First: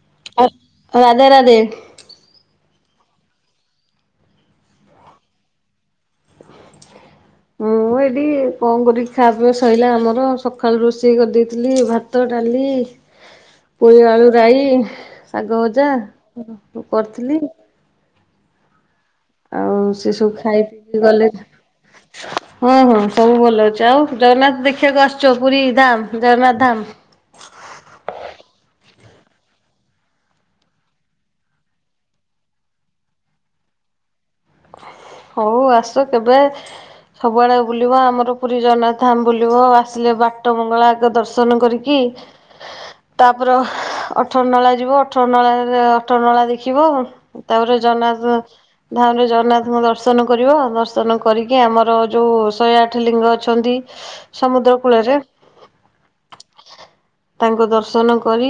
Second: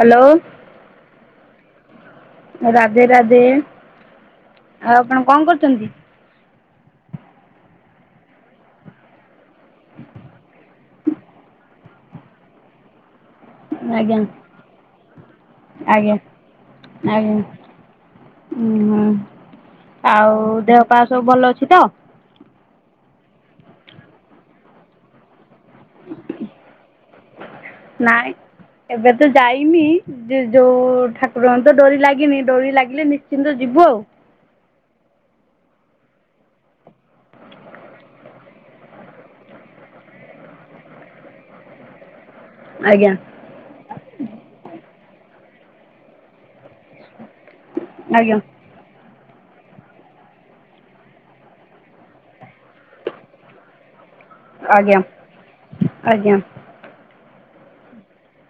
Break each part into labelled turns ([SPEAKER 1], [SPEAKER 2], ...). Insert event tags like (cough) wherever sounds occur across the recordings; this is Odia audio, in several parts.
[SPEAKER 1] ହ୍ୟାଲୋ
[SPEAKER 2] ରାଧେ ରାଧେ।
[SPEAKER 1] ରାଧେ ରାଧେ। ଆଉ ଆପଣ କଣ କରୁଚନ୍ତି?
[SPEAKER 2] ମୁଁ ଏଠି କଣ କରିକି ଖା ପିଅ ସଇିଲା ଆମର ସକାଳୁ ରୋଷେଇ କରିଦେଇଥିଲି ଭାତ ଡାଲି ପୋଇ
[SPEAKER 1] ଆଜ୍ଞା
[SPEAKER 2] ଆଳୁ ରାଇ ଶାଗ ଭଜା କରିଥିଲି।
[SPEAKER 1] ଉୁଁ ହୁଁ
[SPEAKER 2] ଆଉ ସେ ସବୁ
[SPEAKER 1] ଆଉ
[SPEAKER 2] ଖାଇ
[SPEAKER 1] ଦେହ
[SPEAKER 2] ପିଇକି
[SPEAKER 1] ପା ସବୁ
[SPEAKER 2] ଗଲେ
[SPEAKER 1] ଭଲ ଅଛି ତ?
[SPEAKER 2] ହଁ ହଁ ସବୁ ଭଲ ଅଛି। ଆଉ ଜଗନ୍ନାଥ ଦେଖିବାକୁ ଆସିଛ ପୁରୀ ଧାମ ଜଗନ୍ନାଥ ଧାମ?
[SPEAKER 1] ନାଇଁ ଏବେ ତ ଯାଇନି ଯେ ଯୋଉ ଠାକୁର ତ ଡୋରି ଲାଗିନି ଡୋରି ଲାଗିଲେ ନିଶ୍ଚିନ୍ତ ଯିବୁ ଆଉ।
[SPEAKER 2] ହଉ ଆସ କେବେ ସବୁଆଡ଼କୁ ବୁଲିବ ଆମର ପୁରୀ ଜଗନ୍ନାଥ ଧାମ ବୁଲିବ। ଆସିଲେ ବାଟ ମଙ୍ଗଳାଗ ଆଗେ ଦର୍ଶନ କରିକି
[SPEAKER 1] ଆଜ୍ଞା।
[SPEAKER 2] ତାପରେ ଅଠର ନଳା ଯିବ ଅଠର ନଳାରେ ଅଠର ନଳା ଦେଖିବ ଆ ତାପରେ ଜଗନ୍ନାଥ
[SPEAKER 1] ଆଜ୍ଞା
[SPEAKER 2] ଧାମ ରେ ଜଗନ୍ନାଥଙ୍କ ଦର୍ଶ ଦର୍ଶନ କରିବ ଦର୍ଶନ କରିକି ଆମର ଯୋଉ ଶହେ ଆଠ ଲିଙ୍ଗ ଅଛନ୍ତି ସମୁଦ୍ର
[SPEAKER 1] ଆଜ୍ଞା
[SPEAKER 2] କୂଳରେ
[SPEAKER 1] ଆଜ୍ଞା
[SPEAKER 2] ତାଙ୍କୁ ଦର୍ଶନ କରି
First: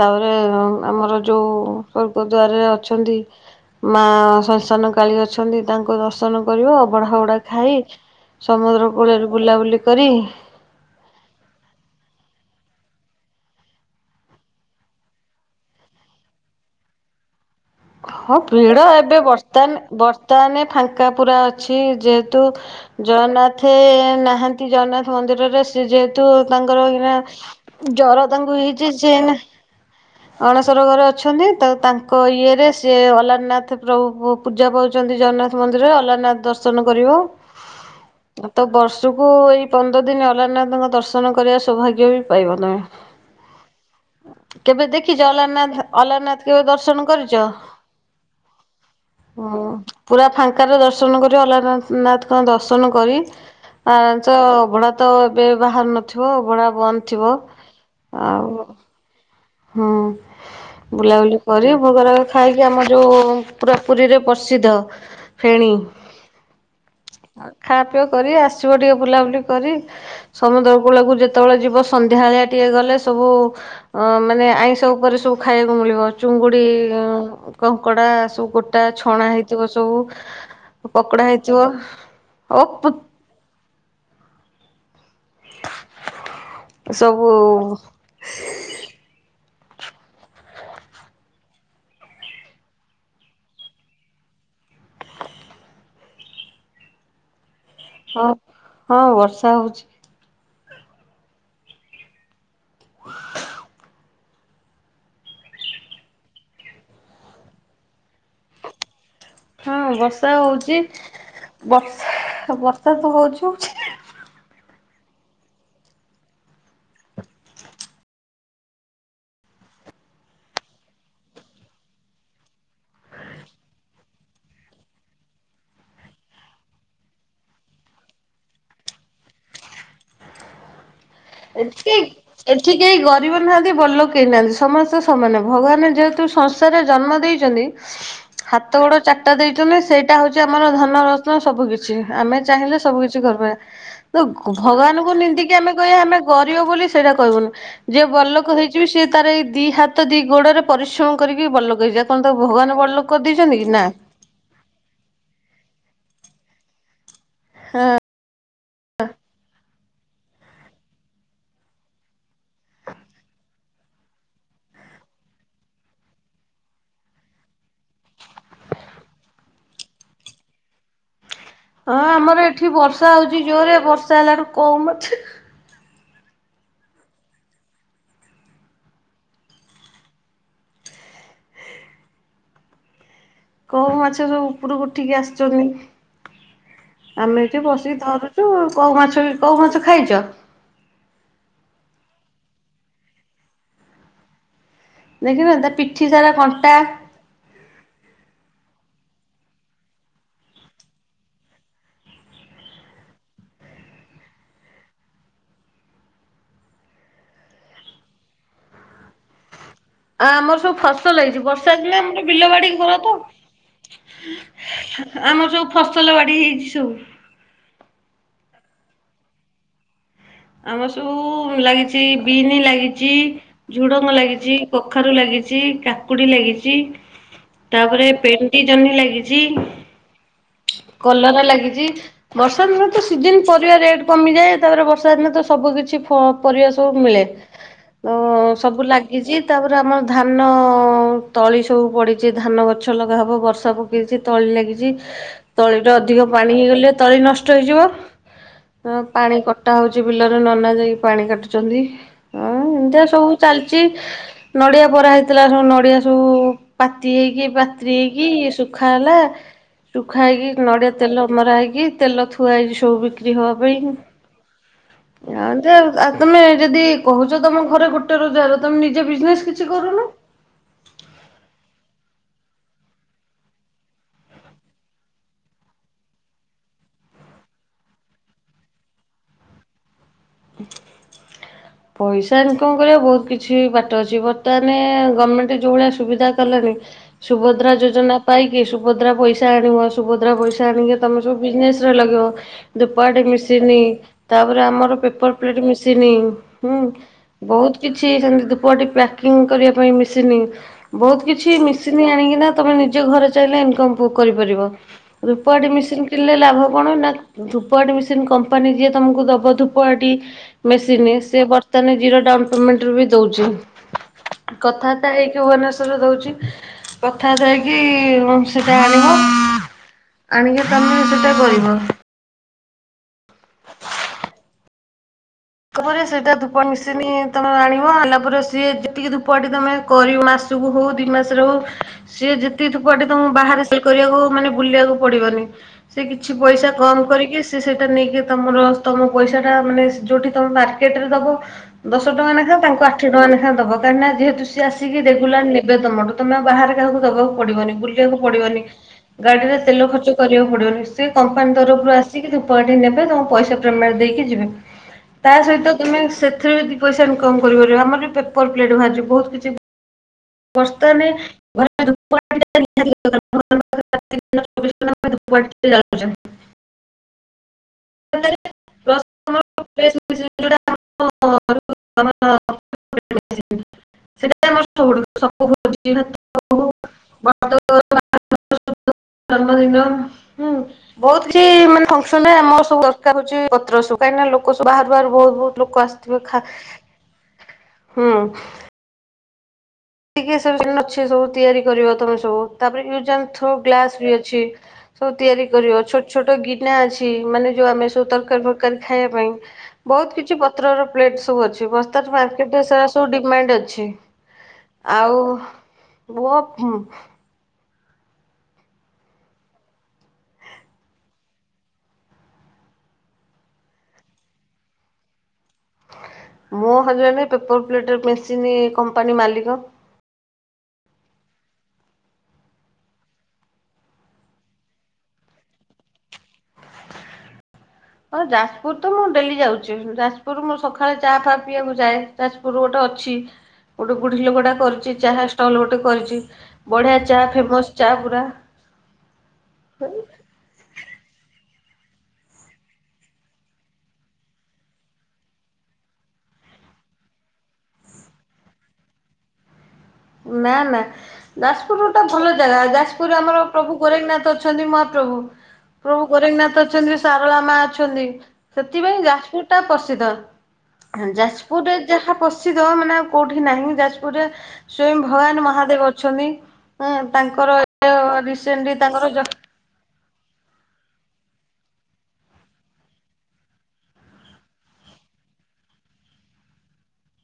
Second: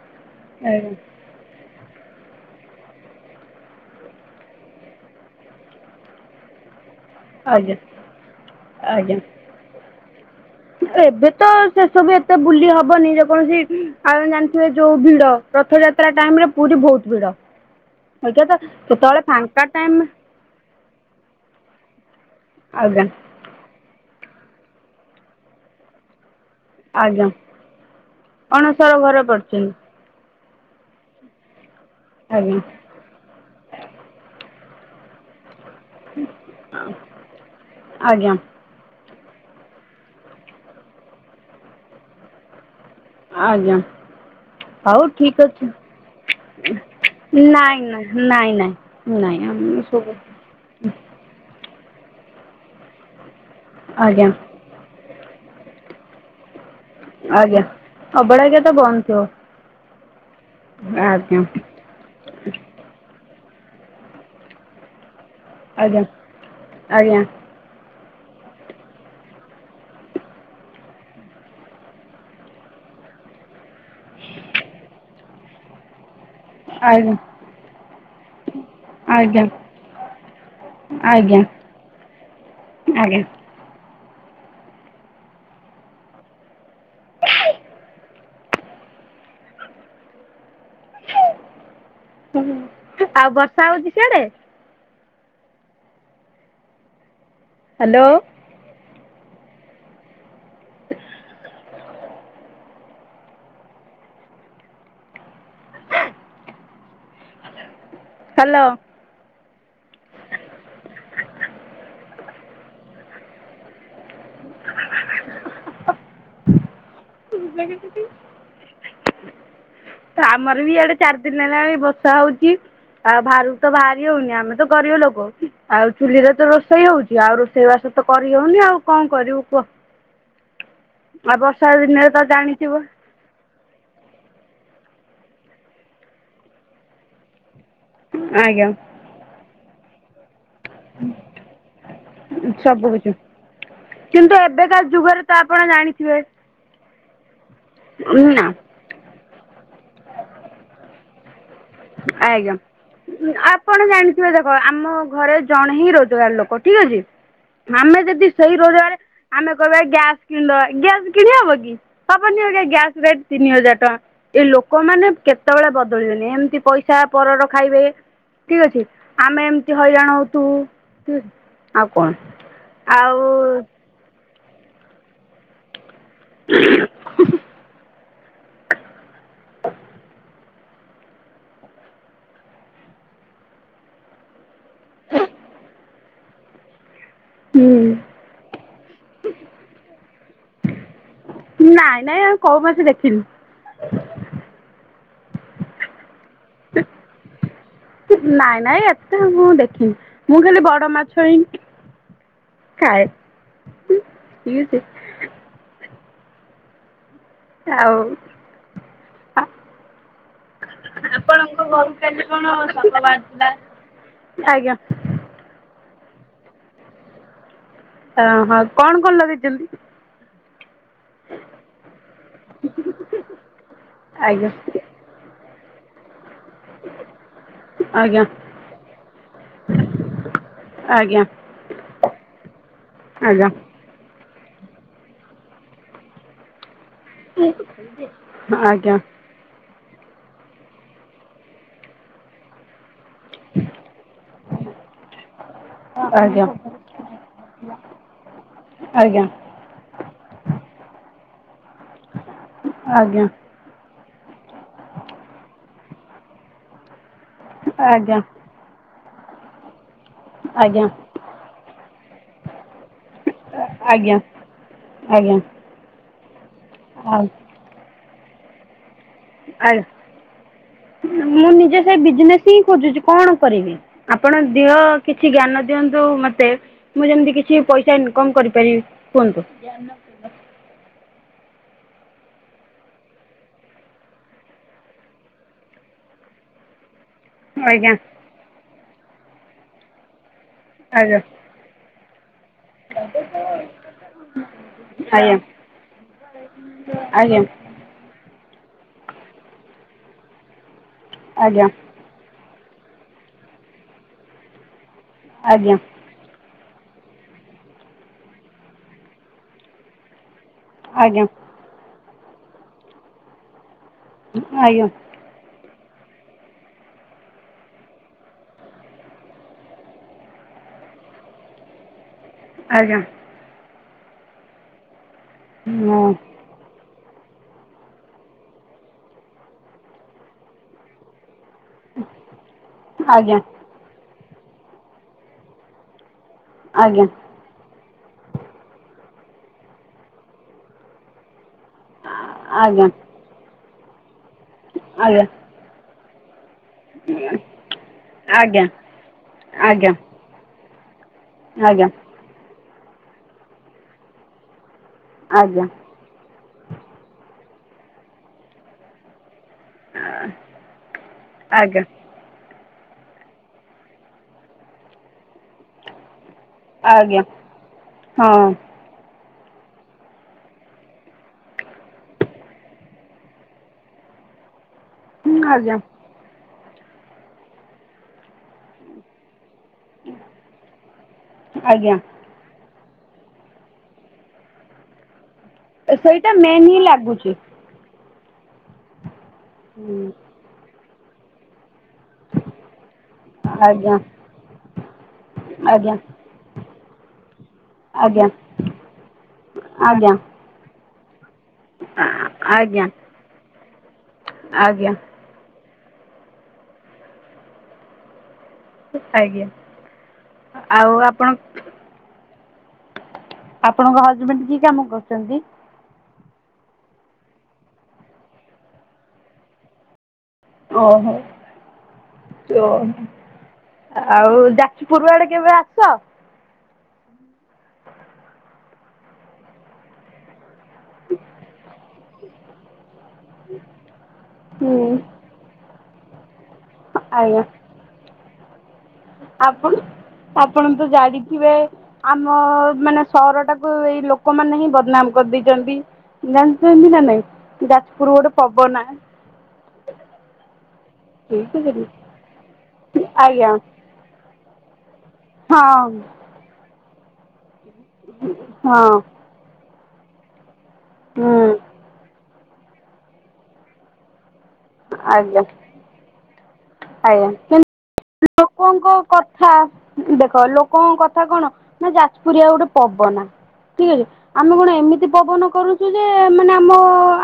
[SPEAKER 2] ତାପରେ
[SPEAKER 1] ଆଜ୍ଞା
[SPEAKER 2] ଆମର ଯୋଉ ସ୍ୱର୍ଗ ଦ୍ୱାରରେ ଅଛନ୍ତି ମା ସଂସ୍ଥାନ କାଳୀ ଅ ଛନ୍ତି ତାଙ୍କୁ ଦର୍ଶନ କରିବ ଅବଢ଼ା ଫବଢ଼ା
[SPEAKER 1] ଆଜ୍ଞା
[SPEAKER 2] ଖାଇ ସମୁଦ୍ର
[SPEAKER 1] ଆଜ୍ଞା
[SPEAKER 2] କୂଳରେ ବୁଲାବୁଲି କରି
[SPEAKER 1] ଏବେ ତ ସେ ସବୁ ଏତେ ବୁଲି ହବନି ଯେକୌଣସି ଆମେ ଜାଣିଥିବେ ଯୋଉ ଭିଡ ରଥଯାତ୍ରା ଟାଇମରେ ପୁରୀ ବହୁତ ଭିଡ଼।
[SPEAKER 2] ହଁ ଭିଡ ଏବେ
[SPEAKER 1] ଫାଙ୍କା
[SPEAKER 2] ବର୍ତମାନ
[SPEAKER 1] ଟାଇମ
[SPEAKER 2] ବର୍ତ ତାହାନେ ଫାଙ୍କା ପୁରା ଅଛି ଯେହେତୁ
[SPEAKER 1] ଆଜ୍ଞା
[SPEAKER 2] ଜଗନ୍ନାଥ ଥେ ନାହାନ୍ତି ଜଗନ୍ନାଥ ମନ୍ଦିରରେ ଯେହେତୁ ତାଙ୍କର ଏଇନା
[SPEAKER 1] ଆଜ୍ଞା
[SPEAKER 2] ଜର ତାଙ୍କୁ ହେଇଛି
[SPEAKER 1] ଅଣସର
[SPEAKER 2] ସେ
[SPEAKER 1] ଘରେ
[SPEAKER 2] ଏନା
[SPEAKER 1] ପଡ଼ିଛନ୍ତି
[SPEAKER 2] ଅଣସର ଘରେ ଅଛନ୍ତି ତ ତାଙ୍କ ଇଏ
[SPEAKER 1] ଆଜ୍ଞା
[SPEAKER 2] ରେ ଯେ ଅଲାରନାଥ ପ୍ରଭୁ ପୂ ପୂଜା ପାଉଛନ୍ତି ଜଗନ୍ନାଥ ମନ୍ଦିରରେ ଅଲାରନଥ ଦର୍ଶନ କରିବ।
[SPEAKER 1] ଆଜ୍ଞା
[SPEAKER 2] ତ ବର୍ଷକୁ ଏଇ ପନ୍ଦର ଦିନ ଅଲାରନାଥଙ୍କ ଦର୍ଶନ କରିବା ସୌଭାଗ୍ୟ ବି ପାଇବ ତମେ।
[SPEAKER 1] ଆଜ୍ଞା
[SPEAKER 2] କେବେ
[SPEAKER 1] ହଉ
[SPEAKER 2] ଦେଖିଛ
[SPEAKER 1] ଠିକ୍ ଅଛି
[SPEAKER 2] ଅଲାରନାଥ ଅଲାରନାଥ କେବେ ଦର୍ଶନ କରିଛ?
[SPEAKER 1] ନାହିଁ ନାହିଁ।
[SPEAKER 2] ହୁଁ ପୁରା ଫାଙ୍କାରେ ଦର୍ଶନ କରି ଅଲାରନାଥଙ୍କ ଦର୍ଶନ କରି ଆ
[SPEAKER 1] ଆଜ୍ଞା
[SPEAKER 2] ଚ ଅଭଡା ତ ଏବେ ବାହାରୁନଥିବ ଅଭଡା ବନ୍ଦ ଥିବ ଆଉ
[SPEAKER 1] କମଥିବ।
[SPEAKER 2] ହୁଁ ବୁଲାବୁଲି କରି ଭୋଗରାଗ ଖାଇକି ଆମ ଯୋଉ ପୁରା ପୁରୀରେ ପ୍ରସିଦ୍ଧ ଫେଣି
[SPEAKER 1] ଆଜ୍ଞା ଆଜ୍ଞା
[SPEAKER 2] ଆ ଖା ପିଆ କରି ଆସିବ ଟିକେ ବୁଲାବୁଲି କରି ସମୁଦ୍ର କୂଳକୁ ଯେତେବେଳେ ଯିବ ସନ୍ଧ୍ୟାଳିଆ ଟିକେ ଗଲେ ସବୁ ଅ ମାନେ ଆଇଁଷ ଉପରେ ସବୁ ଖାଇବାକୁ ମିଳିବ ଅ ଚୁଙ୍ଗୁଡ଼ି
[SPEAKER 1] ଆଜ୍ଞା
[SPEAKER 2] କଙ୍କଡ଼ା ସବୁ ଗୋଟା ଛଣା
[SPEAKER 1] ଆଜ୍ଞା
[SPEAKER 2] ହେଇଥିବ ସବୁ ପକୋଡା
[SPEAKER 1] ଆଜ୍ଞା
[SPEAKER 2] ହେଇଯିବ ଓ ପୁତ
[SPEAKER 1] ଆଜ୍ଞା
[SPEAKER 2] ସବୁ
[SPEAKER 1] ହୁଁ ଆଉ ବର୍ଷା ହୋଉଛି ସିଆଡେ? ହ୍ୟାଲୋ
[SPEAKER 2] ହଁ ହଁ ବର୍ଷା ହୋ।
[SPEAKER 1] ହ୍ୟାଲୋ।
[SPEAKER 2] ହଁ ବର୍ଷା ହୋଉଛି ବର୍ଷା ବର୍ଷା ତ ହୋଉଛି।
[SPEAKER 1] (unintelligible) ତ ଆମର ବି ଇଆଡେ ଚାରି ଦିନ ହେଲାଣି ବର୍ଷା ହୋଉଛି। ଆଉ ବାହାରକୁ ତ ବାହାରି ହଉନି ଆମେ ତ ଗରିବ ଲୋକ ଆଉ ଚୁଲିରେ ତ ରୋଷେଇ ହଉଛି ଆଉ ରୋଷେଇବାସ ତ କରିହୋଉନି ଆଉ କଣ କରିବୁ କୁହ। ଆଉ ବର୍ଷା
[SPEAKER 2] ଏଠି କେହି
[SPEAKER 1] ଦିନରେ ତ ଜାଣିଥିବ
[SPEAKER 2] ଏଠି କେହି ଗ ରିବ ନାହାନ୍ତି ବଡ଼ ଲୋକ କେହିନାହାନ୍ତି। ସମସ୍ତେ ସମାନେ ଭଗବାନ ଯେହେତୁ ସଂସାରେ ଜନ୍ମ ଦେଇଛନ୍ତି
[SPEAKER 1] ଆଜ୍ଞା
[SPEAKER 2] ହାତ ଗୋଡ ଚାରିଟା ଦେଇଛନ୍ତି ସେଇ ଟା ହୋଉଛି ଆମର ଧନରତ୍ନ ସବୁ କିିଛି ଆମେ ଚାହିଁଲେ ସବୁ କିିଛି କରିପାରିବା। ତ
[SPEAKER 1] କିନ୍ତୁ
[SPEAKER 2] ଗ
[SPEAKER 1] ଏବେକା
[SPEAKER 2] ଭଗବାନଙ୍କୁ
[SPEAKER 1] ଯୁଗରେ ତ
[SPEAKER 2] ନିନ୍ଦିକି
[SPEAKER 1] ଆପଣ
[SPEAKER 2] ଆମେ କହିବା ଆମେ
[SPEAKER 1] ଜାଣିଥିବେ
[SPEAKER 2] ଗରିବ ବୋଲି ସେଇଟା କହିବୁନୁ ଯିଏ
[SPEAKER 1] ନା
[SPEAKER 2] ବଡଲୋକ ହେଇକି ଜି ବି ସେ ତାର ଏଇ ଦି ହାତ ଦି ଗୋଡରେ ପରିଶ୍ରମ କରିକି ବଡ଼ଲୋକ କହିଚି ପା କଣ ତ
[SPEAKER 1] ଆଜ୍ଞା।
[SPEAKER 2] ଭଗବାନ ବଡଲୋକ କରିଦେଇଛନ୍ତିକି
[SPEAKER 1] ଆପଣ
[SPEAKER 2] ନା
[SPEAKER 1] (unintelligible) ଦେଖ ଆମ ଘରେ ଜଣେ ହିଁ ରୋଜଗାର ଲୋକ ଠିକ ଅଛି ଆମେ ଯେଦି ସେଇ ରୋଜଗାରେ ଆମେ କହିବା ଗ୍ୟାସ୍ କିଣି ଦବା ଗ୍ୟାସ୍ କିଣି ହବ କି? ହବନି ଆଜ୍ଞା ଗ୍ୟାସ୍ ରେଟ ତିନି ହଜାର ଟଙ୍କା ଏଇ ଲୋକମାନେ କେତେବେଳେ ବଦଳିବେନି ଏମିତି ପଇସା ପରର ଖାଇବେ ଠିକ୍ ଅଛି ଆମେ ଏମିତି ହଇରାଣ ହଉତୁଉ ଠିକ୍ ଅଛି। ଆଉ
[SPEAKER 2] ହଁ
[SPEAKER 1] କଣ?
[SPEAKER 2] ଆମର ଏଠି ବର୍ଷା
[SPEAKER 1] ଆଉ
[SPEAKER 2] ହଉଚି ଜୋରରେ ବର୍ଷା ହେଲାଠୁ କୋଉ ମାଛ କୋଉ ମାଛ ସବୁ ଉପରକୁ ଉଠିକି ଆସିଚନ୍ତି। ଆମେ ଏଠି ବସିକି
[SPEAKER 1] ହୁଁ
[SPEAKER 2] ଧରୁଚୁ କୋଉ ମାଛ ବି କୋଉ ମାଛ ଖାଇଚ?
[SPEAKER 1] ନାଇଁ ନାଇଁ ଆମେ କୋଉ ମାଛ ଦେଖିନୁ।
[SPEAKER 2] ଦେଖିନ ତା ପିଠି ସାରା କ
[SPEAKER 1] ହ ନାଇଁ ନାଇଁ ଏତେ ମୁଁ ଦେଖିନି ମୁଁ ଖାଲି ବଡ ମାଛ ହେଇଁ ଖାଏ। (unintelligible) ତାଉ (unintelligible)
[SPEAKER 2] ଆମର ସବୁ ଫସଲ ହେଇଛି
[SPEAKER 1] ଆପଣଙ୍କ
[SPEAKER 2] ବର୍ଷା ଦିନ
[SPEAKER 1] ଘରୁ
[SPEAKER 2] ଆମର
[SPEAKER 1] କାଲି
[SPEAKER 2] ବିଲ
[SPEAKER 1] କଣ
[SPEAKER 2] ବାଡି
[SPEAKER 1] ସାପ
[SPEAKER 2] ଘର ତ
[SPEAKER 1] ବାହାରଥିଲା? ଆଜ୍ଞା।
[SPEAKER 2] ଆମର ଯୋଉ ଫସଲ ବାଡ଼ି ହେଇଚି ସବୁ।
[SPEAKER 1] ଆଉ ହ କଣ କଣ ଲଗେଇଚନ୍ତିି?
[SPEAKER 2] ଆମ ସବୁ ଲାଗିଚି ବିନି ଲାଗିଚି ଝୁଡଙ୍ଗ
[SPEAKER 1] ଆଜ୍ଞା
[SPEAKER 2] ଲାଗିଚି କଖାରୁ ଲାଗିଚି କା କୁଡି ଲାଗିଚି ତାପରେ
[SPEAKER 1] ଆଜ୍ଞା
[SPEAKER 2] ପେଣ୍ଟି ଜହ୍ନି ଲାଗିଚି।
[SPEAKER 1] ଆଜ୍ଞା
[SPEAKER 2] କଲରା ଲାଗିଚି ବର୍ଷା ଋତୁ ସିଜିନ୍
[SPEAKER 1] ଆଜ୍ଞା
[SPEAKER 2] ପରିବା ରେଟ୍ କମିଯାଏ ତାପରେ ବର୍ଷା ଦିନେ ତ ସବୁ କିିଛି ଫ ପରିବା ସବୁ ମିଳେ। ତ ସବୁ
[SPEAKER 1] ଆଜ୍ଞା।
[SPEAKER 2] ଲାଗିଛି ତାପରେ ଆମର ଧାନ ତଳି ସବୁ ପଡ଼ିଚି ଧାନ ଗଛ ଲଗା ହବ। ବର୍ଷା ପକେଇଚି ତଳି ଲାଗିଚି ତଳିରେ ଅଧିକ
[SPEAKER 1] ଆଜ୍ଞା
[SPEAKER 2] ପାଣି ହେଇଗଲେ ତଳି ନଷ୍ଟ ହେଇଯିବ। ତ
[SPEAKER 1] ଆଜ୍ଞା ଆଜ୍ଞା
[SPEAKER 2] ପାଣି କ ଟା ହଉଚି ବିଲରେ ନନା ଯାଇକି ପାଣି କାଟୁଚନ୍ତି ହଁ ଏମିତିଆ ସବୁ ଚାଲଚି। ନଡ଼ିଆ ବରା ହେଇଥିଲା ସବୁ ନଡିଆ ସବୁ ପାତି ହେଇକି ପାତ୍ରି
[SPEAKER 1] ଆଜ୍ଞା ଆଜ୍ଞା।
[SPEAKER 2] ହେଇକି ସୁ ଖା ହେଲା। ସୁୁଖା ହେଇକି
[SPEAKER 1] ଆଜ୍ଞା
[SPEAKER 2] ନଡିଆ ତେଲ ମରା ହେଇକି ତେଲ ଥୁଆ ହେଇଚି ସବୁ ବିକ୍ରି ହବା ପାଇଁ।
[SPEAKER 1] ଆଜ୍ଞା
[SPEAKER 2] ଆଉ ତେ ଆ ତମେ ଯେଦି
[SPEAKER 1] ଆଉ
[SPEAKER 2] କହୁଛ ତମ ଘରେ ଗୋ ଟ ରୋଜଗାର ତମେ ନିଜେ ବିଜନେସ୍ କିଛି
[SPEAKER 1] ଆଜ୍ଞା।
[SPEAKER 2] କରୁନ?
[SPEAKER 1] ମୁଁ ନିଜେ ସେଇ ବିଜନେସ୍ ହିଁ ଖୋଜୁଚି କଣ କରିବି। ଆପଣ ଦିଅ କିଛି ଜ୍ଞାନ ଦିଅନ୍ତୁ ମତେ। ମୁଁ ଯେମିତି କିଛି ପଇସା ଇନ୍‌କମ୍ କରିପାରିବି କୁହନ୍ତୁ।
[SPEAKER 2] ହ ପଇସା ଇନକମ୍ କରିବା ବହୁତ କିଛି ବାଟ ଅଛି ବର୍ତ୍ତଆନେ ଗମେଣ୍ଟେ ଯୋଉ ଭଳିଆ ସୁବିଧା କଲେଣି। ସୁଭଦ୍ରା
[SPEAKER 1] ଆଜ୍ଞା
[SPEAKER 2] ଯୋଜନା ପାଇକି ସୁଭଦ୍ରା ପଇସା ଆଣିବ ସୁଭଦ୍ରା ପଇସା ଆଣିକି
[SPEAKER 1] ଆଜ୍ଞା।
[SPEAKER 2] ତମେ ସବୁ ବିଜନେସ୍ ରେ ଲଗେଇବ ଧୂପଆଟି ମିସିନ ତାପରେ ଆମର ପେ ପର ପ୍ଲେଟ୍
[SPEAKER 1] ଆଜ୍ଞା
[SPEAKER 2] ମିଶିନି ହୁଁ
[SPEAKER 1] ଆଜ୍ଞା
[SPEAKER 2] ବହୁତ୍ କିଛି ସେମିତି ଧୂପଆଟି ପ୍ୟାକିଂ କରିବା ପାଇଁ ମିଶିନି ବହୁତ କିଛି ମିଶ୍ ନି ଆଣିକିନା ତମେ ନିଜ ଘରେ ଚାଇଁଲେ ଇନ୍‌କମ୍ ପ କରିପାରିବ ଧୂପଆଟି
[SPEAKER 1] ଆଜ୍ଞା
[SPEAKER 2] ମିସିନ୍ କିଣିଲେ ଲାଭ କଣ ନା ଧୂପଆଟି ମିସିନ୍ କମ୍ପାନୀ ଯିଏ ତମକୁ ଦବ ଧୂପଆଟି ମେସିନି
[SPEAKER 1] ଆଜ୍ଞା
[SPEAKER 2] ସିଏ ବର୍ତ୍ତଆନେ ଜିରୋ ଡାଉନ୍ ପେମେଣ୍ଟରେ ବି ଦଉଚି।
[SPEAKER 1] ଆଜ୍ଞା
[SPEAKER 2] କଥାଆର୍ତ୍ତା ହେଇକି ଭୁବନେଶ୍ୱରରେ ଦଉଚି। କଥାଆର୍ତ୍ତ ହେଇକି (unintelligible) ସେଟା ଆଣିବ। ଆଣିକି ତମେ ସେଟା କରିବ।
[SPEAKER 1] ଆଜ୍ଞା।
[SPEAKER 2] ଘରେ
[SPEAKER 1] ମୁଁ
[SPEAKER 2] ସେଟା ଧୁ ଧୂପ ମିଶନି ତମେ ଆଣିବ ଆଣଲା ପରେ ସିଏ ଯେତିକି ଧୂପକାଠି ତମେ କରିବ ମାସକୁ ହଉ ଦି ମାସରେ ହଉ ସିଏ ଯେତିକି ଧୂପ କାଠି ତମକୁ
[SPEAKER 1] ଆଜ୍ଞା
[SPEAKER 2] ବାହାରେ ସେ କରିବାକୁ ମାନେ ବୁଲିବାକୁ ପଡିବନି। ସେ କିଛି ପଇସା କମ
[SPEAKER 1] ଆଜ୍ଞା
[SPEAKER 2] କରିକି ସେ ସେଇଟା ନେଇକି ତମର ତମ ପଇସା ଟା ମାନେ ଯୋଉଠି ତମେ ମାର୍କେଟ ରେ ଦବ ଦଶ ଟଙ୍କାନେଖାଁ ତାଙ୍କୁ
[SPEAKER 1] ଆଜ୍ଞା
[SPEAKER 2] ଆଠ ଟଙ୍କାେଖାଁ ଦବା କାହିଁକିନା ଯେହେତୁ ଆସିକି
[SPEAKER 1] ଆଜ୍ଞା
[SPEAKER 2] ରେଗୁଲାର ନେବେ ତମଠୁ ତମେ ଆଉ ବାହାରେ ତାକୁ ଦବାକୁ ପଡିବନି। ବୁଲିବାକୁ ପଡିବନି।
[SPEAKER 1] ଆଜ୍ଞା
[SPEAKER 2] ଗାଡିରେ ତେଲ
[SPEAKER 1] ଆଜ୍ଞା
[SPEAKER 2] ଖର୍ଚ୍ଚ କରିବାକୁ ପଡିବନି। ସେ କମ୍ପାନୀ ତରଫରୁ
[SPEAKER 1] ଆଜ୍ଞା
[SPEAKER 2] ଆସିକି ଧୂପ କାଠି ନେବେ ତମ ପଇସା ପେମେଣ୍ଟ ଦେଇକି ଯିବେ। ତା
[SPEAKER 1] ଆଜ୍ଞା
[SPEAKER 2] ସହିତ ତମେ ସେଥିରେ ବି ଦି ପଇସା ଇନକମ୍ କରିପାରିବ। ଆମର ବି ପେପର ପ୍ଲେଟ ବାହାରିିଛି ବହୁତ କିଛି
[SPEAKER 1] ଆଁ
[SPEAKER 2] ବସ୍ତା ନେ ଘରେ ଖାଇଦବୁ। (unintelligible)
[SPEAKER 1] ଆଜ୍ଞା। ହଁ
[SPEAKER 2] (unintelligible) (unintelligible) ସେଟା (unintelligible)
[SPEAKER 1] ଆଜ୍ଞା
[SPEAKER 2] (unintelligible) ଜନ୍ମଦିନ। ହୁଁ ବହୁତ କିଛି ମାନେ
[SPEAKER 1] ଆଜ୍ଞା
[SPEAKER 2] ଫନ୍‌ସନ୍‌ ରେ ଆମ ସବୁ ଦରକାର ହୋଉଚି ପତ୍ର ସବୁ କାହିଁକ ନା ଲୋକ ସବୁହହାର ବାହାରୁ ବହୁତ ବହୁତ ଲୋକ ଆସିଥିବେ
[SPEAKER 1] ସେଇଟା
[SPEAKER 2] ଖା
[SPEAKER 1] ମେନ୍ ହିଁ ଲାଗୁଛି।
[SPEAKER 2] ହୁଁ।
[SPEAKER 1] ହୁଁ।
[SPEAKER 2] ଟିକେ ସବୁ ଅଛି ସବୁ ତିଆରି କରିବ ତମେ ସବୁ ତାପରେ ୟୁ ଆଣ୍ଡ ଥୋ
[SPEAKER 1] ଆଜ୍ଞା
[SPEAKER 2] ଗ୍ଲାସ ବି ଅଛି। ସବୁ ତିଆରି କରିବ
[SPEAKER 1] ଆଜ୍ଞା
[SPEAKER 2] ଛୋଟ ଛୋଟ ଗିନା ଅଛି। ମାନେ ଯେଉଁ ଆମେ ସବୁ
[SPEAKER 1] ଆଜ୍ଞା
[SPEAKER 2] ତରକାରୀ ଫରକାରୀ ଖାଇବା ପାଇଁ।
[SPEAKER 1] ଆଜ୍ଞା
[SPEAKER 2] ବହୁତ କିଛି ପତ୍ରର ପ୍ଲେଟ ସବୁ ଅଛି ବସ୍ ମାର୍କେଟରେ ସା
[SPEAKER 1] ଆଜ୍ଞା
[SPEAKER 2] ସବୁ ଡିମାଣ୍ଡ ଅଛି।
[SPEAKER 1] ଆଜ୍ଞା
[SPEAKER 2] ଆଉ ବୁଅ
[SPEAKER 1] ଆଜ୍ଞା ଆଉ ଆପଣ ଆପଣଙ୍କ ହଜବେଣ୍ଡ କିଏ କାମ କରୁଛନ୍ତି।
[SPEAKER 2] ମୁଁ husband paper plate machine company ମାଲିକ।
[SPEAKER 1] ଓହୋ। ଓ ଆଉ ଯାଛି ପୂର୍ ଆଡେ କେବେ ଆସ?
[SPEAKER 2] ହଁ ଯାଜପୁର ତ ମୁଁ ଡେଲି ଯାଉଛି ଯାଜପୁର। ଯାଜପୁର ମୁଁ ସକାଳେ ଚା ଫା ପିଇକୁ ଯାଏ ଯାଜପୁର ଗୋଟେ ଅଛି। ଗୋଟେ ବୁଢ଼ୀ ଲୋକ ଟା
[SPEAKER 1] ହୁଁ
[SPEAKER 2] କରୁଛି ଚାହା। ଷ୍ଟଲ୍ ଗୋଟେ କରିଛି ବଢିଆ ଚା
[SPEAKER 1] ଆଜ୍ଞା
[SPEAKER 2] ଫେମସ୍ ଚା ପୁରା।
[SPEAKER 1] ଆପଣ ଆପଣ ତ ଜାଣିଥିବେ। ଆମ ମାନେ ସହର ଟାକୁ ଏଇ ଲୋକମାନେ ହିଁ ବଦନାମ କରିଦେଇଛନ୍ତି। ଜାଣିଛନ୍ତି ନା ନାଇଁ ଯାଜପୁର ଗୋଟେ ପବନା।
[SPEAKER 2] ନା ନା।
[SPEAKER 1] ଠିକ
[SPEAKER 2] ଯାଜପୁର ଗୋଟେ
[SPEAKER 1] ଅଛି
[SPEAKER 2] ଭଲ ଜାଗା ଯାଜପୁର ରେ ଆମର
[SPEAKER 1] ଆଜ୍ଞା
[SPEAKER 2] ପ୍ରଭୁ ଗୋରେଖନାଥ ଅଛନ୍ତି ମହାପ୍ରଭୁ।
[SPEAKER 1] ହଁ।
[SPEAKER 2] ପ୍ରଭୁ ଗୋରେଙ୍ଖ୍ ନାଥ ଅଛନ୍ତି। ସାରଳା ମା ଅଛନ୍ତି।
[SPEAKER 1] ହଁ
[SPEAKER 2] ସେଥିପାଇଁ ଯାଜପୁର ଟା ପ୍ରସିଦ୍ଧ।
[SPEAKER 1] ହୁଁ
[SPEAKER 2] ଯାଜପୁରରେ ଯାହା ପ୍ରସିଦ୍ଧ ମାନେ କୋଉଠି ନାହିଁ। ଯାଜପୁର ରେ ସ୍ଵୟଂ
[SPEAKER 1] ଆଜ୍ଞା
[SPEAKER 2] ଭଗବାନ ମହାଦେବ ଅଛନ୍ତି। ହଁ
[SPEAKER 1] ଆଜ୍ଞା
[SPEAKER 2] ତାଙ୍କର
[SPEAKER 1] କିନ୍ତୁ
[SPEAKER 2] ରସେଣ୍ଟଲି
[SPEAKER 1] ଲୋକଙ୍କ
[SPEAKER 2] ତାଙ୍କର
[SPEAKER 1] କଥା ଦେଖ ଲୋକଙ୍କ କଥା କଣ ନା ଯାଜପୁରଆ ଗୋଟେ ପବନା। କିଏ ଆମେ କଣ ଏମିତି ପବନ କରୁଛୁ ଯେ ମାନେ ଆମ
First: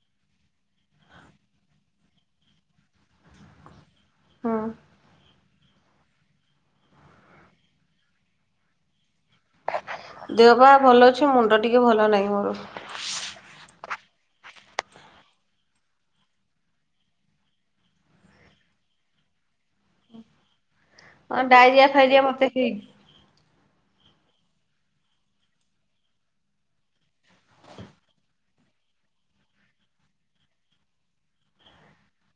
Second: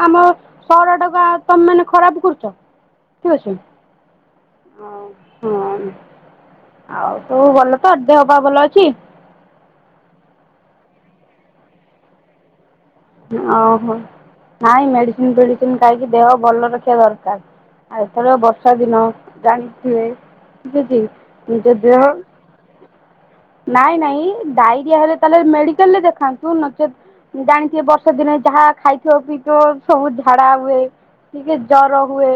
[SPEAKER 1] ଆମ ସହର ଟାକୁ ତମେ ମାନେ ଖରାପ କରୁଛ ଠିକ୍ ଅଛି।
[SPEAKER 2] ହଁ
[SPEAKER 1] ଆଉ ହଁ ଆଉ ସବୁ ଭଲ ତ ଦେହ ପା ଭଲ ଅଛି।
[SPEAKER 2] ଦେହ ପାହା ଭଲ ଅଛି। ମୁଣ୍ଡ ଟିକେ ଭଲ ନାହିଁ ମୋର।
[SPEAKER 1] ଓହୋ ନାଇଁ ମେଡ଼ିସିନ ଫେଡ଼ିସିନ ଖାଇକି ଦେହ ଭଲ ରଖିବା ଦରକାର। ଆଉ ଏଥର ବର୍ଷା ଦିନ ଜାଣିଥିବେ।
[SPEAKER 2] ହଁ
[SPEAKER 1] ନିଜ
[SPEAKER 2] ଡାଇରିଆ
[SPEAKER 1] ଦେହ
[SPEAKER 2] ଫାଇରିଆ ମତେ ହେଇନି।
[SPEAKER 1] ନାଇଁ ନାଇଁ ଡ଼ାଇରିଆ ହେଲେ ତା'ହେଲେ ମେଡ଼ିକାଲ୍ ରେ ଦେଖାନ୍ତୁ। ନଚେତ୍ ଜାଣିଥିବେ ବର୍ଷା ଦି ଯାହା ଖାଇଥିବ, ପିଇଥିବ ସବୁ ଝାଡ଼ା ହୁଏ। ଟିକେ ଜର ହୁଏ।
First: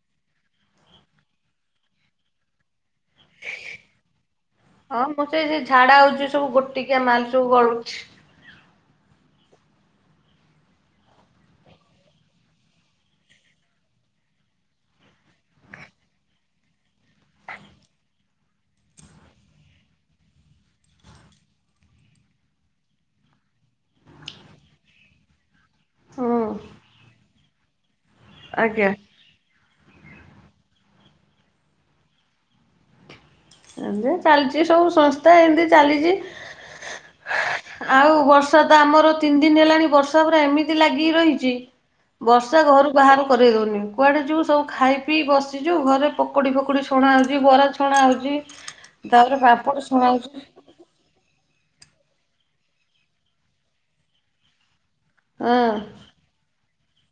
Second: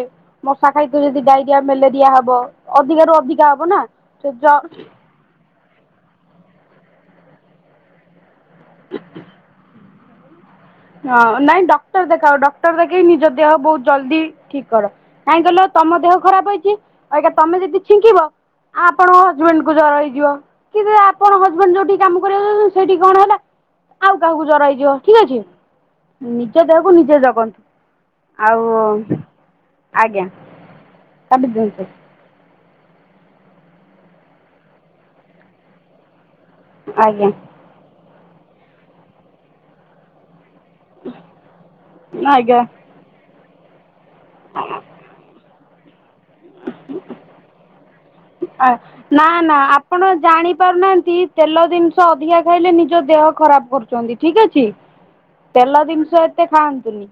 [SPEAKER 1] ମଶା ଖାଇ ଥିବ ଯଦି ଡ଼ାଇରିଆ, ମେଲେରିଆ ହବ, ଅଧିକା ରୁ ଅଧିକା ହବ ନା। ସେ ଜ
[SPEAKER 2] ହଁ ମୁଁ ସେ ସେ ଝାଡ଼ା ହଉଚି, ସବୁ ଗୋଟିକିଆ ମାଲ୍‌ ସବୁ ଗଳୁଛି।
[SPEAKER 1] (unintelligible) ହଁ ନାଇଁ ଡକ୍ଟର୍ ଦେଖାଅ, ଡକ୍ଟର୍ ଦେଖେଇ ନିଜ ଦେହ ବହୁତ୍ ଜଲ୍ଦି ଠିକ୍ କର। କାଇଁ କହିଲ ତମ ଦେହ ଖରାପ୍ ହେଇଚି, ଇଟା ତମେ ଯଦି ଛିଙ୍କିବ। ଆପଣ ହଜବେଣ୍ଟ୍ କୁ ଜର ହେଇଯିବ। କି ଆପଣ ହଜବେଣ୍ଟ୍ ଯଉଠିକି କାମ କରିବାକୁ ଯାଉଚନ୍ତି, ସେଇଠି କଣ ହେଲା ଆଉ କାହାକୁ ଜର ହେଇଯିବ ଠିକ୍ ଅଛି।
[SPEAKER 2] ହୁଁ
[SPEAKER 1] ନିଜ ଦେହକୁ ନିଜେ ଜଗନ୍ତୁ।
[SPEAKER 2] ଆଜ୍ଞା।
[SPEAKER 1] ଆଉ (inaudible)
[SPEAKER 2] ଚାଲ୍ଚି ସବୁ ସଂସ୍ଥା ଏମ୍ତି ଚାଲିଚି।
[SPEAKER 1] ଆଜ୍ଞା।
[SPEAKER 2] ଆଉ ବର୍ଷା ତ ଆମର ତିନି ଦିନ୍‌ ହେଲାଣି। ବ ଏମିତି ଲାଗିିକି ରହିଚି,
[SPEAKER 1] ଆଜ୍ଞା
[SPEAKER 2] ବର୍ଷା ଘରୁ ବାହାର କରେଇ ଦଉନି। କୁଆଡ଼େ ଯିବୁ, ସବୁ ଖାଇ ବିି ବସିଚୁ, ଘରେ ପକୁଡ଼ି ଫକୁଡ଼ି ଛଣା ହଉଚି, ବରା ଛଣା ହଉଚି।
[SPEAKER 1] ନା ନା ଆପଣ ଜାଣି ପାରୁନାହାନ୍ତି, ତେଲ ଦିନ୍‌ଷ ଅଧିକା ଖାଇଲେ ନିଜ ଦେହ ଖରାପ୍ କରୁଚନ୍ତି। ଠିକ୍ ଅଛି।
[SPEAKER 2] ହଁ।
[SPEAKER 1] ତେଲ ଜିନ୍‌ଷ ଏତେ ଖାଆନ୍ତୁନି,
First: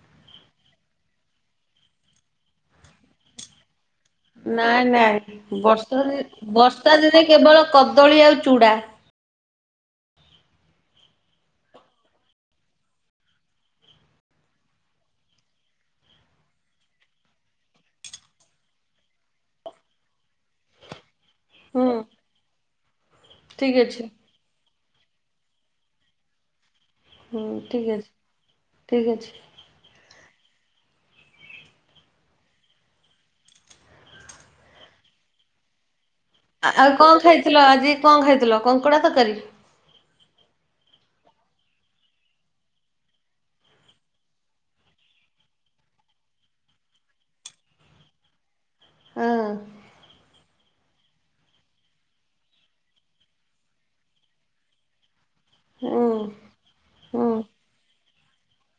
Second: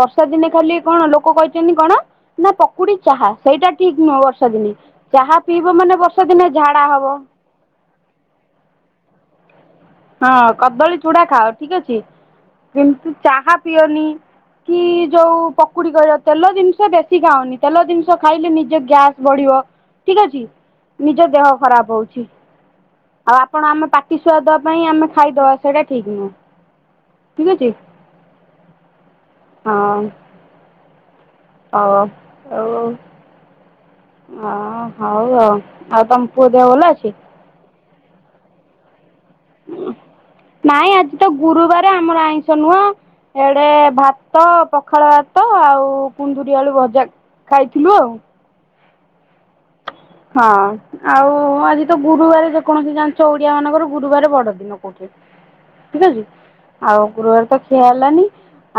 [SPEAKER 1] ବର୍ଷା ଦିନେ ଖାଲି କ'ଣ ଲୋକ କହିଚନ୍ତି କ'ଣ ନା ପକୁଡ଼ି। ଚାହା ସେଇଟା ଠିକ୍ ନୁହଁ ବର୍ଷା ଦିନେ।
[SPEAKER 2] ନାଇଁ
[SPEAKER 1] ଚାହା
[SPEAKER 2] ନାଇଁ
[SPEAKER 1] ପିଇବ ମାନେ
[SPEAKER 2] ବର୍ଷା ରେ,
[SPEAKER 1] ଦିନେ ଝାଡା
[SPEAKER 2] ବର୍ଷା
[SPEAKER 1] ହବ
[SPEAKER 2] ଦିନେ କେବଳ କଦଳୀ ଆଉ ଚୁଡ଼ା।
[SPEAKER 1] ହଁ କଦଳୀ, ଚୁଡ଼ା ଖାଅ ଠିକ୍ ଅଛି କିନ୍ତୁ ଚାହା ପିଅନି। କି ଯଉ ପକୁଡ଼ି କହି, ତେଲ ଦିନ୍‌ଷ ବେଶି ଖାଅନି। ତେଲ ଦିନ୍‌ଷ ଖାଇଲେ ନିଜ ଗ୍ୟାସ୍ ବଢ଼ିବ। ଠିକ୍ ଅଛି, ନିଜ ଦେହ
[SPEAKER 2] ହୁଁ
[SPEAKER 1] ଖରାପ୍ ହଉଚି। ଆଉ ଆପଣ
[SPEAKER 2] ଠିକ
[SPEAKER 1] ଆମ
[SPEAKER 2] ଅଛି
[SPEAKER 1] ପାଟି ସୁୁଆ ପାଇଁ ଆମେ ଖାଇ ଦବା, ସେଇଟା ଠିକ୍ ନୁହୁଁ।
[SPEAKER 2] ହୁଁ, ଠିକ୍ ଅଛି ଠିକ୍ ଅଛି।
[SPEAKER 1] ହଁ! (inaudible) (inaudible)
[SPEAKER 2] ଆଉ ଙ୍କ
[SPEAKER 1] ଅଛି
[SPEAKER 2] ଖାଇଥିଲ, ଆଜି ଙ୍କ ଖାଇଥିଲ? କଙ୍କଡ଼ା ତକାରି।
[SPEAKER 1] ନାଇଁ ଆଜି ତ ଗୁରୁବାରେ ଆମର ଆଇଁଷ ନୁହଁ। ଏଆଡ଼େ ଭାତ ପଖାଳ ଭାତ ଆଉ କୁନ୍ଦୁରି ଆଳୁ ଭଜା। ଖାଇ ଥିଲୁ ଆଉ।
[SPEAKER 2] (inaudible)
[SPEAKER 1] ଆଉ ଆଜି ତ ଗୁରୁବାରେ, ଯେକୌଣସି ଯାଣ୍ଚ ଓଡ଼ିଆ ମାନଙ୍କର ଗୁରୁବାର ବଡ଼ ଦି ଠିକ୍
[SPEAKER 2] ହୁଁ
[SPEAKER 1] ଅଛି, ଆଉ
[SPEAKER 2] ହୁଁ
[SPEAKER 1] ଗୁରୁବାରେ ତ ଖିଆ ହେଲାନି।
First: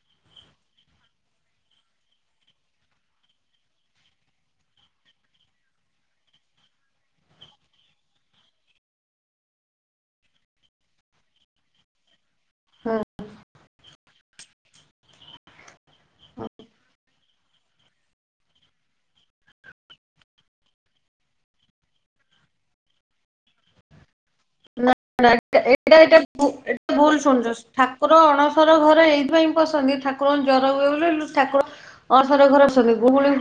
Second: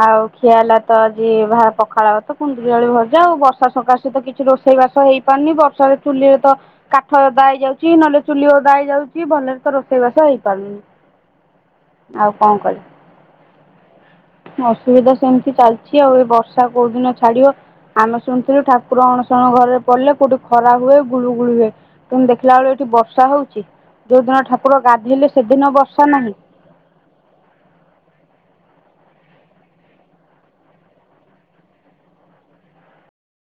[SPEAKER 1] ଆଉ ଖିଆ ହେଲା ତ ଆଜି ଭା ପଖାଳ ଭାତ, କୁନ୍ଦୁରି ଆଳୁ ଭଜା ଆଉ। ବର୍ଷା ସକାସେ ତ କି ଛି, ରୋଷେଇ ବାସ ହେଇ ପା--ନି। ବର୍ଷାରେ ଚୁଲିରେ ତ କାଠ ଓଦା ହେଇଯାଉଚି, ନହେଲେ ଚୁଲି ଓଦା ହେଇ ଯାଉଚି, ଭଲରେ ତ ରୋଷେଇ ବାସ ହେଇପାରୁନି।
[SPEAKER 2] ହଁ।
[SPEAKER 1] (inaudible) ଅସୁବିଧା ସେମ୍ତି ଚାଲ୍ଚି ଆଉ। ଏ--ବର୍ଷା କଉ ଦିନ ଛାଡ଼ିବ? ଆମେ ଶୁଣ୍ ଥିଲୁ ଠାକୁର ଅଣସଣ ଘର୍ ରେ ପଡ୍‌ଲେ କଉଟି ଖରା ହୁଏ। ଗୁଳୁଗୁଳି ହୁଏ, ଦେଖିଲା ଳେ ଏଇଠି ବର୍ଷା ହଉଚି। ଯଉ ଦିନ ଠାକୁର ଗାଧେଇଲେ ସେଦିନ ବର୍ଷା ନାହିଁ।
[SPEAKER 2] ଭୁଲ୍‌ ଶୁ--ଚ, ଠାକୁର ଅଣସର ଘରେ ଏଇଥି ପାଇଁ ପସନ୍ତି ଠାକୁରଙ୍କୁ ଜର ହୁଏ ବୋଲି। ଠାକୁର (inaudible)